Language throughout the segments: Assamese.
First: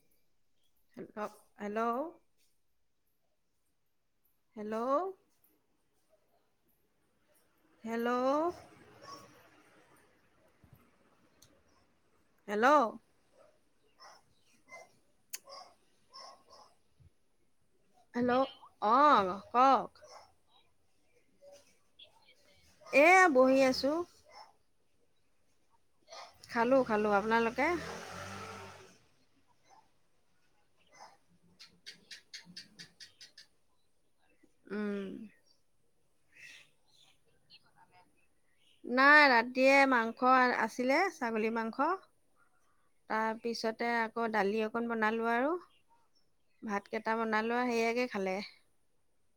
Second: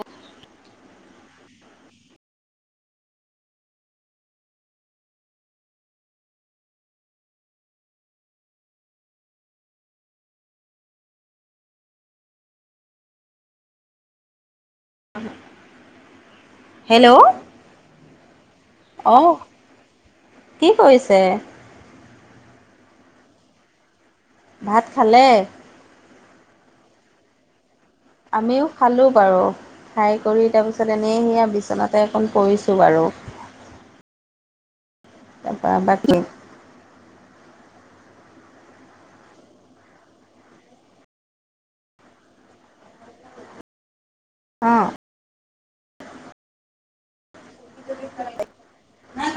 অ। হে ক hello. Hello. Hello. Hello. Hello. Hello অঁ অহ কওঁক? কি কৰিছে এইয়া বহি আছোঁ। ভাত খালে? খালোঁ খালোঁ আপোনালোকে? আমিও খালোঁ বাৰু ফ্ৰাই কৰি তাৰপিছত এনেই সেয়া বিচনাতে অকণ পৰিছোঁ বাৰু। উম। তা পা বাকী? নাই ৰাতিয়ে মাংস আছিলে ছাগলী মাংস। তাৰপিছতে আকৌ দালি অঁ অকণ বনালোঁ আৰু। ভাত কেইটা বনালো সেয়াকে খালে আ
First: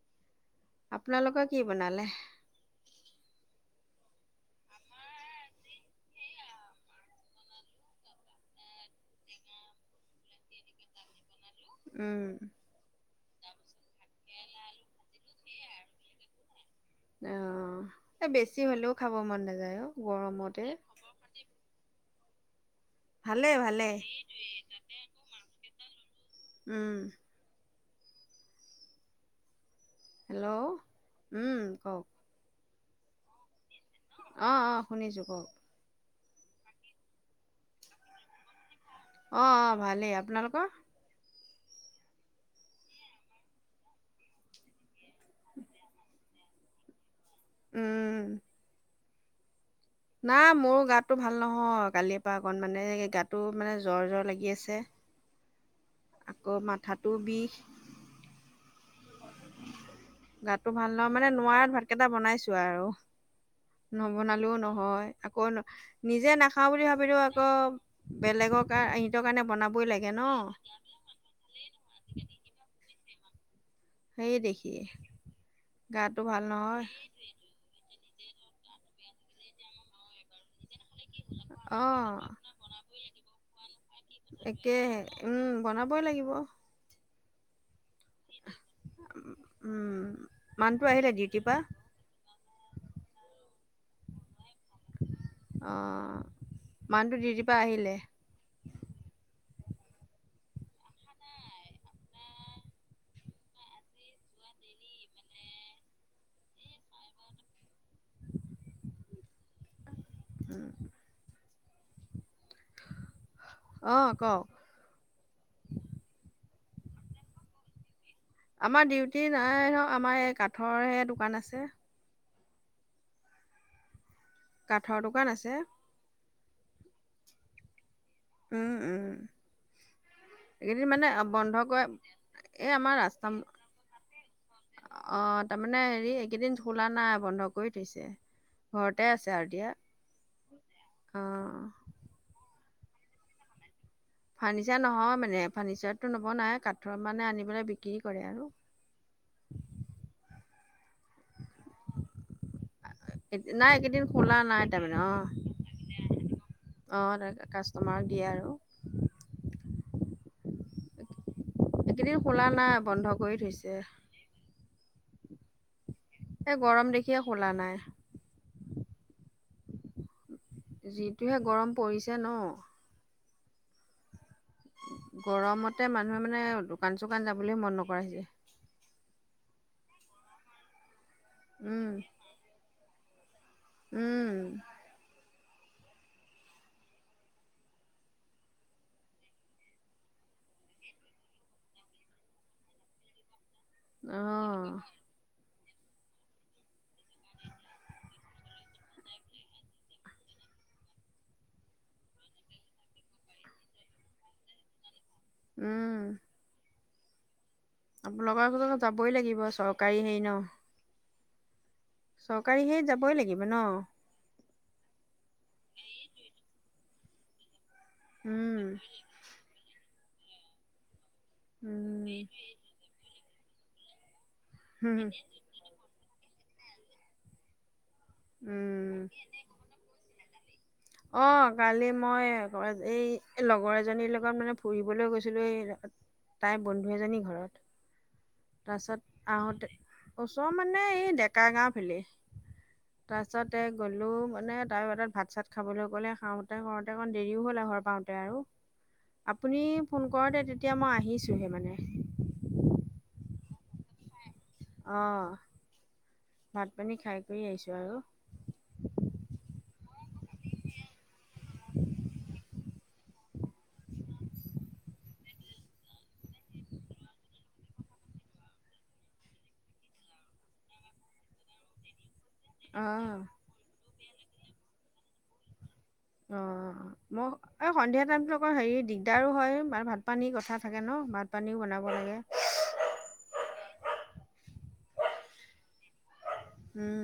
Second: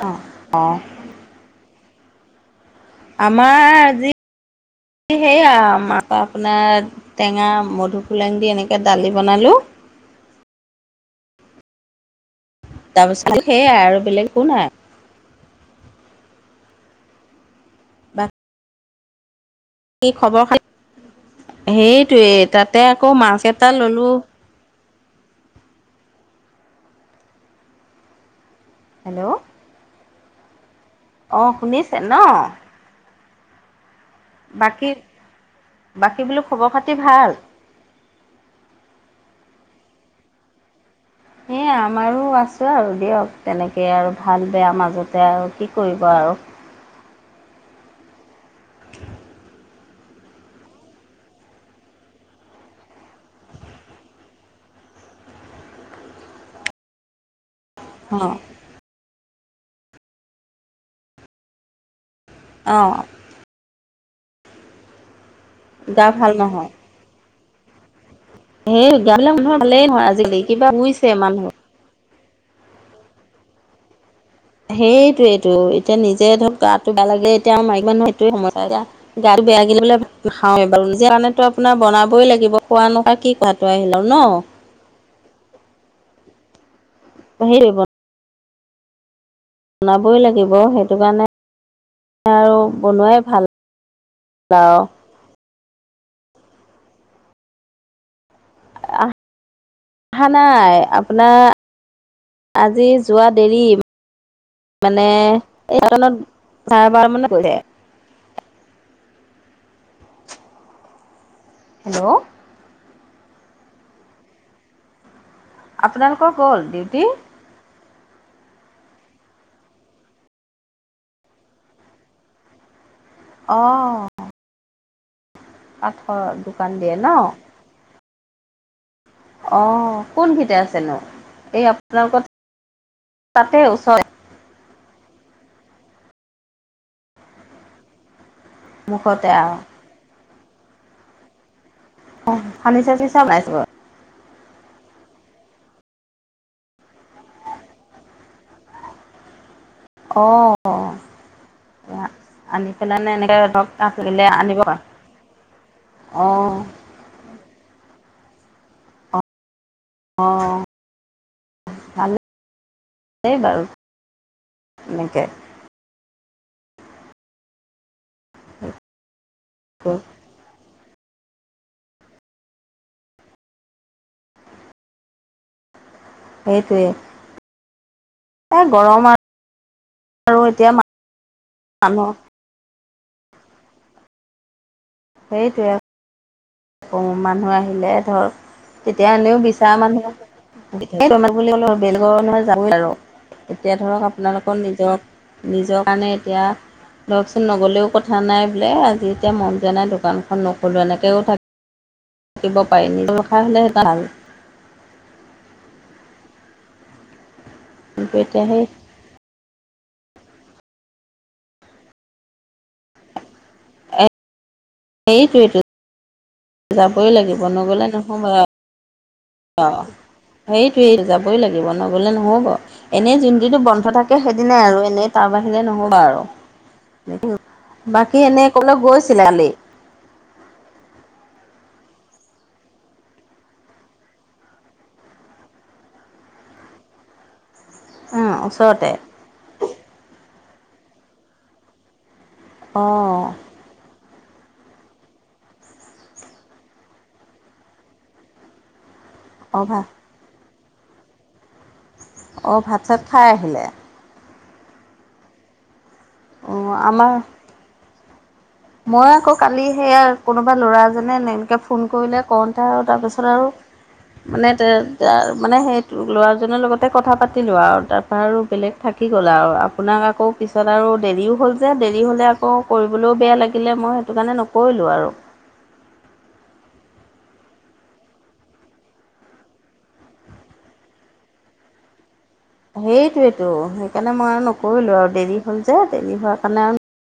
অঁ অঁ আপোনালোক কি বনালে? আমাৰ যি সেইয়া মাক ব্লাদ টেঙা মধু পোলেং দি এনেকে দালি বনালো। দি দিবি দালিত। হেল্ল উম। তাপাছতো সেয়াই আৰু। [unintelligible] বেলেগ একো নাই অ বেছি হ'লেও। খাব মন নাযায় অ। কি খবৰ গৰমতে খাতি [unintelligible] সেইটোৱে তাতে আকৌ মাছ ভালেই এটা ভালেই ললোঁ। উম। হেল্ল'। হেল্ল' অ উম শুনিছে কওক ন, অ অ বাকী শুনিছোঁ কওঁক। বাকী বোলোঁ খবৰ খাতি ভাল? অ অ ভালেই, আপোনালোকৰ? সেই আমাৰো আছোঁ আৰু দিয়ক তেনেকে আৰু ভাল বেয়া মাজতে আৰু কি কৰিব আৰু। উম। না মোৰ গাতটো ভাল নহয় কালিৰ পৰা অকনমানে গাতটো মানে জ্বৰ জ্বৰ লাগি আছে। আকৌ মাথাটো বিষ। অ। গাটো ভাল নহ মানে নোৱাৰাত ভাতকেইটা বনাইছোঁ। ছোও আৰু অ', নবনালেও নহয় আকৌ গা নিজে ভাল নহয়। নাখাওঁ বুলি ভাবিলোঁ আকৌ বেলেগৰ কাৰ সেই ইতৰ কাৰণে বনাবই লাগে ন। তে‌ মানুহক [unintelligible] [inaudible] সেই দেখি সেইটোয়েইটো এতিয়া গাটো নিজে ভাল ধৰক নহয় গাটো বেয়া লাগিলে এতিয়া আমা মাইকি মানুহ সেইটোয়ে সমস্যা এতিয়া গাটো বেয়া লাগিলে বোলে। নাখাওৱেই বাৰু নিজে কাৰণেতো আপোনাৰ অঁ বনাবই লাগিব কোৱা নোখোৱা কি কাৰণটো আহিল আৰু ন। কে উম বনাব লাগিব। [unintelligible] [inaudible] [unintelligible] বনাবই লাগিব মানুহটো সেইটো আহিলে কাৰণে ডিউটিৰ পৰা আৰু বনোৱাই ভাল। বা অ অ মানুহটো দিউটিৰ পৰা আহিলে? অ আহা নাই আপোনাৰ আজি যোৱা দেৰি মানে এঘাৰটনত চাৰে বাৰ মানত গৈছে। উম। হেল্ল'। অ কও। আপোনালোকৰ গ'ল ডিউটি। আমাৰ ডিউটি নাই ন আমাৰ এই কাঠৰহে দোকান আছে। অহ। কাঠৰ দোকান আছে। কাঠৰ দোকান দিয়ে ন। উম, উম। অ কোনঘিতে আছেনো? এই আপোনালোকৰ। এ আমাৰ ৰাস্তাম তাতে ওচৰতে অ তাৰমানে হেৰি এইকেইদিন খোলা নাই। বন্ধ কৰি থৈছে। ঘৰতে আছে আৰু এতিয়া অ। অ ফাৰ্নি চাচি চব ওলাই যাব। ফাৰ্নিচাৰ নহয় মানে ফাৰ্নিচাৰতটো নবনাই কাঠৰ মানে আনিবেলে বিক্ৰী কৰে আৰু। অ। আনি পেলানে এনেকে নাই ধবকা এইকেইদিন ছিগিলে খোলা আনিব নাই পাৰ। তাৰমানে অ অহ। অ তা কাষ্টমাৰক দিয়ে আৰু। অহ। এইকেইদিন খোলা নাই বন্ধ কৰি থৈছে। এনেকে। এ গৰম দেখিয়ে খোলা নাই। অ। যিটোহে গৰম পৰিছে ন। গৰমতে মানুহে মানে সেইটোৱে দোকান চোকান যাবলৈ মন নকৰা হৈছে। এই গৰম আৰ আৰু এতিয়া মা- উম। উম। সেইটোৱে। মানুহ আহিলে ধৰ তেতিয়া এনেও বিচাৰ মানুহ। [unintelligible] বুলি কলেও বেলগৰ নহয়, যাৱই আৰু। এতিয়া ধৰক অ আপোনালোকৰ নিজৰ নিজৰ কাৰণে এতিয়া। ধৰকচোন নগ'লেও কথা নাই বোলে। আজি এতিয়া মন য নাই দোকানখন নোখোলো এনেকৈও থাক- থাকিব পাৰি নিজৰ ব্যৱসায় হ'লে সেই এটা ভাল। উম। কিন্তু আপোনাৰ এতিয়া লোগৰ জন যাবই লাগিব চৰকাৰী হেৰি ন। চৰকাৰী সে যাবই লাগিব ন। সেইটোৱেতো। যাবই লাগিব নগ'লে ন- উম। অ সেইটোৱেই যাবই লাগিব নগ'লে উম নহ'ব এনেই যোনদিতো বন্ধ থাক- তে সেইদিনাই আৰু এনেই তাৰ বাহিৰে নহ'বা আৰু [unintelligible] বাক। সি এনে ক'লে উম গৈছিলে কালি। অ কালি মই এই লগৰ এজনীৰ লগত মানে ফুৰিবলৈ গৈছিলো এই ৰা- তাইৰ বন্ধু এজনী ঘৰত। উম, ওচৰতে তাৰপিছত আহোঁতে ওচৰ মানে এই ডেকা গাওঁ ফালে। অঁ তাৰ পিছতে গ'লো মানে তাৰত ভাত চাত খাবলৈ গ'লে খাওঁতে - খাওঁতে অকণ দেৰিও হ'ল ঘৰ পাওঁতে আৰু অঁ আপুনি ভা ফোন কৰতে তেতিয়া মই আহিছোঁহে মানে। অঁ ভাত - চাত খাই আহিলে। অ অঁ ভাত - পানী আমাৰ খাই কৰি আহিছো আৰু। মই আকৌ কালি সেয়া কোনোবা ল'ৰা এজনে এনেকে ফোন কৰিলে কওঁতে আৰু তাৰপিছত আৰু মানে তে তাৰ মানে সেই ল'ৰাজনৰ লগতে কথা পাতিলোঁ আও তাৰপা আৰু বেলেগ থাকি গ'ল আও আপোনাক আকৌ পিছত আৰু দেৰিও হ'ল যে দেৰি হ'লে আকৌ অঁ কৰিবলও বেয়া লাগিলে মই সেইটো কাৰণে নকৰিলোঁ আৰু। অ ম এই সন্ধিয়া টাইমতো আক হেই দিগদাৰো হয় মা ভাত - পানী কথা থাকে ন ভাত - পানীও বনাব লাগে। সেইটোৱেতো, সেইকাৰণে মই আৰু নকৰিলো আৰু দেৰি হ'ল যে, দেৰি হোৱাৰ কাৰণে আৰু উম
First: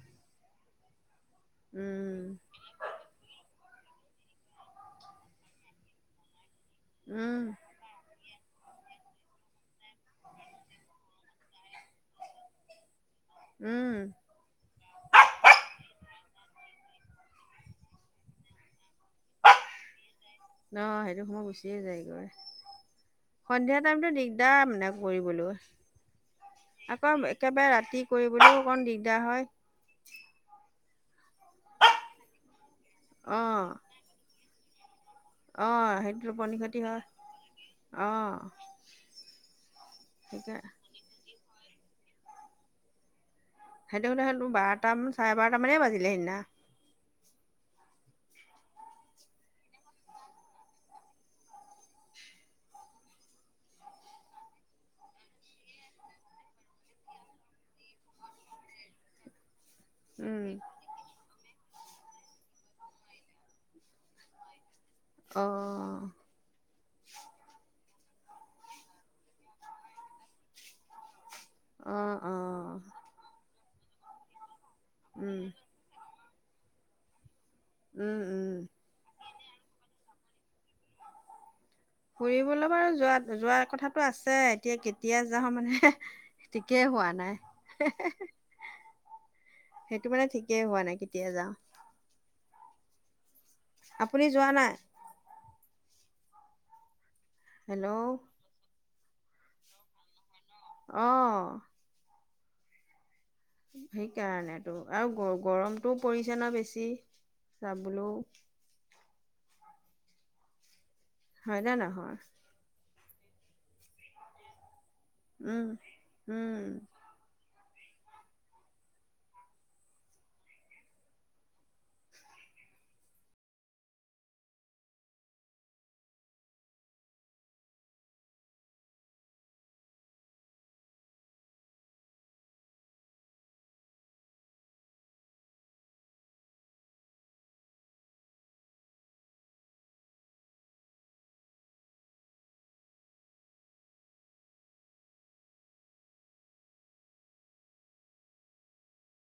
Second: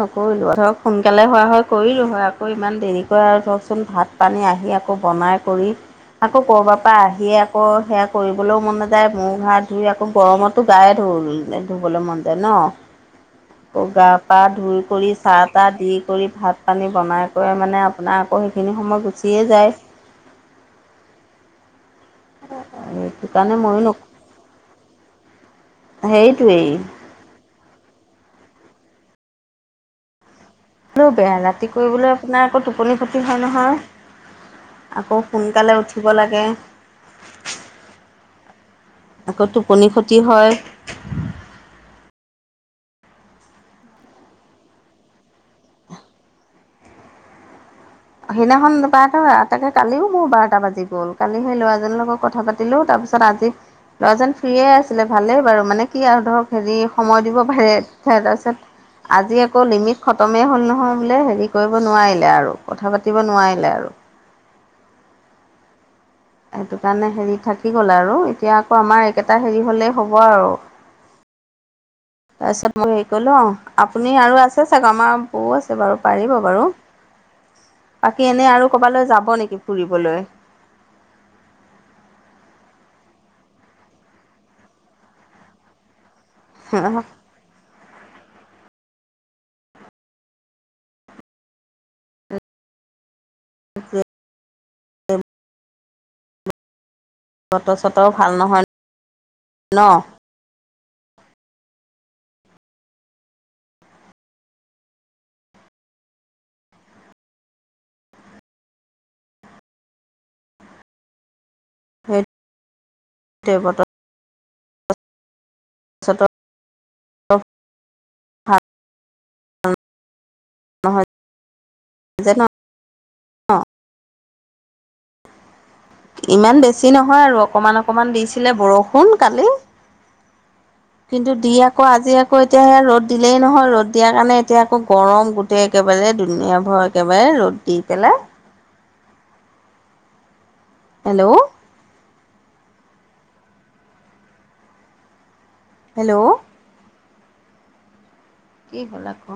নকৰিলো ধৰক সোনকালে হোৱা হয় কৰিলো উম হয় আকৌ ইমান দেৰি ত‌ই আই ক‌ওকচোন ভাত - পানী আহি আকৌ বনাই কৰি আকৌ কৰবা পা আহি উম আকৌ সেৱা কৰিবলৈও মন নাযায়, মুখ - হাত ধুই আকৌ গৰমতো গায়ে ধু ধুবলৈ মন যায় ন। হয়। [inaudible] কগা পা ধুই কৰি চাহ - তাহ দি কৰি ভাত - পানী বনাই কৰি মানে আপোনাৰ আকৌ সেইখিনি সময় গু চিয়ে যায়। ন সেইটো সময় গুচিয়ে যায়গৈ, সেইটো কাৰণে ময়ো সন্ধিয়া ন টাইমতো দিগদাৰ মানে। কৰিবলো। সেইটোৱেই। আকৌ এ একেবাৰে ৰাতি কৰিবলৈও অকণ দিগদাৰ হয়। হেটো বেয়া ৰাতি কৰিবলৈ আপোনাৰ আকৌ টোপনি খতি হয় নহয় আকৌ সোনকালে অঁ উঠিব সেইটো লাগে টোপনি খতি হয় অঁ। আকৌ টোপনি ক্ষতি হয়। সেইটো হ'লে সেইটো বাৰটামান চাৰে বাৰটামানেই বাজিলে সেইদিনা। সেইদিনাখন বাৰটা তাকে কালিও মোৰ বাৰটা বাজি গ'ল, কালি সেই ল'ৰাজনৰ লগত কথা পাতিলো তাৰপিছত আজি ল'ৰাজন ফ্ৰীয়ে আছিলে ভালেই বাৰু মানে কি আৰু ধৰক হেৰি সময় দিব পাৰে হে তাৰপাছত আজি আকৌ লিমিট খতমেই উম হ'ল নহয় বোলে হেৰি কৰিব নোৱাৰিলে আৰু কথা পাতিব নোৱাৰিলে আৰু। অ। সেইটো কাৰণে হেৰি থাকি গ'ল আৰু এতিয়া আকৌ আমাৰ একেটা হেৰি হ'লেই হ'ব আৰু। অ অ তাৰপিছত মই হেৰি কৰিলো আও আপুনি আৰু আছে চাগে আমাৰ উম বৌ আছে বাৰু। পাৰিব বাৰু, উম বাকী এনে উম আৰু কবালৈ যাব নেকি ফুৰিবলৈ? ফুৰিবলৈ বাৰু যোৱাত যোৱাৰ কথাটো আছে এতিয়া কেতিয়া যাওঁ মানে হে। ঠিকেই হোৱা বতৰ নাই। হে হে হে, সেইটো মানে ঠিকেই হোৱা নাই কেতিয়া যাওঁ। আপুনি যোৱা নাই? বতৰ - চটৰ হেল্ল' ভাল নহয় ন? অ। সেইকাৰণেতো আৰু গ গৰমটোও পৰিছে ন বেছি জাবলো। হয় নে নহয়? তে বতৰ উম উম। অ হা উম। [inaudible] যেন অ। ইমান বেছি নহয় আৰু অকমান অকমান দিছিলে বৰষুণ কালি। [inaudible] কিন্তু দি আকৌ আজি আকৌ এতিয়া সে ৰ'দ দিলেই নহয় ৰ'দ দিয়াৰ কাৰণে এতিয়া আকৌ গৰম গোটেই একেবাৰে দুুনীয়া ভৰ একেবাই ৰ'দ দি পেলাই। হেল্লো। ' হেল্ল' কি হ'ল আকৌ?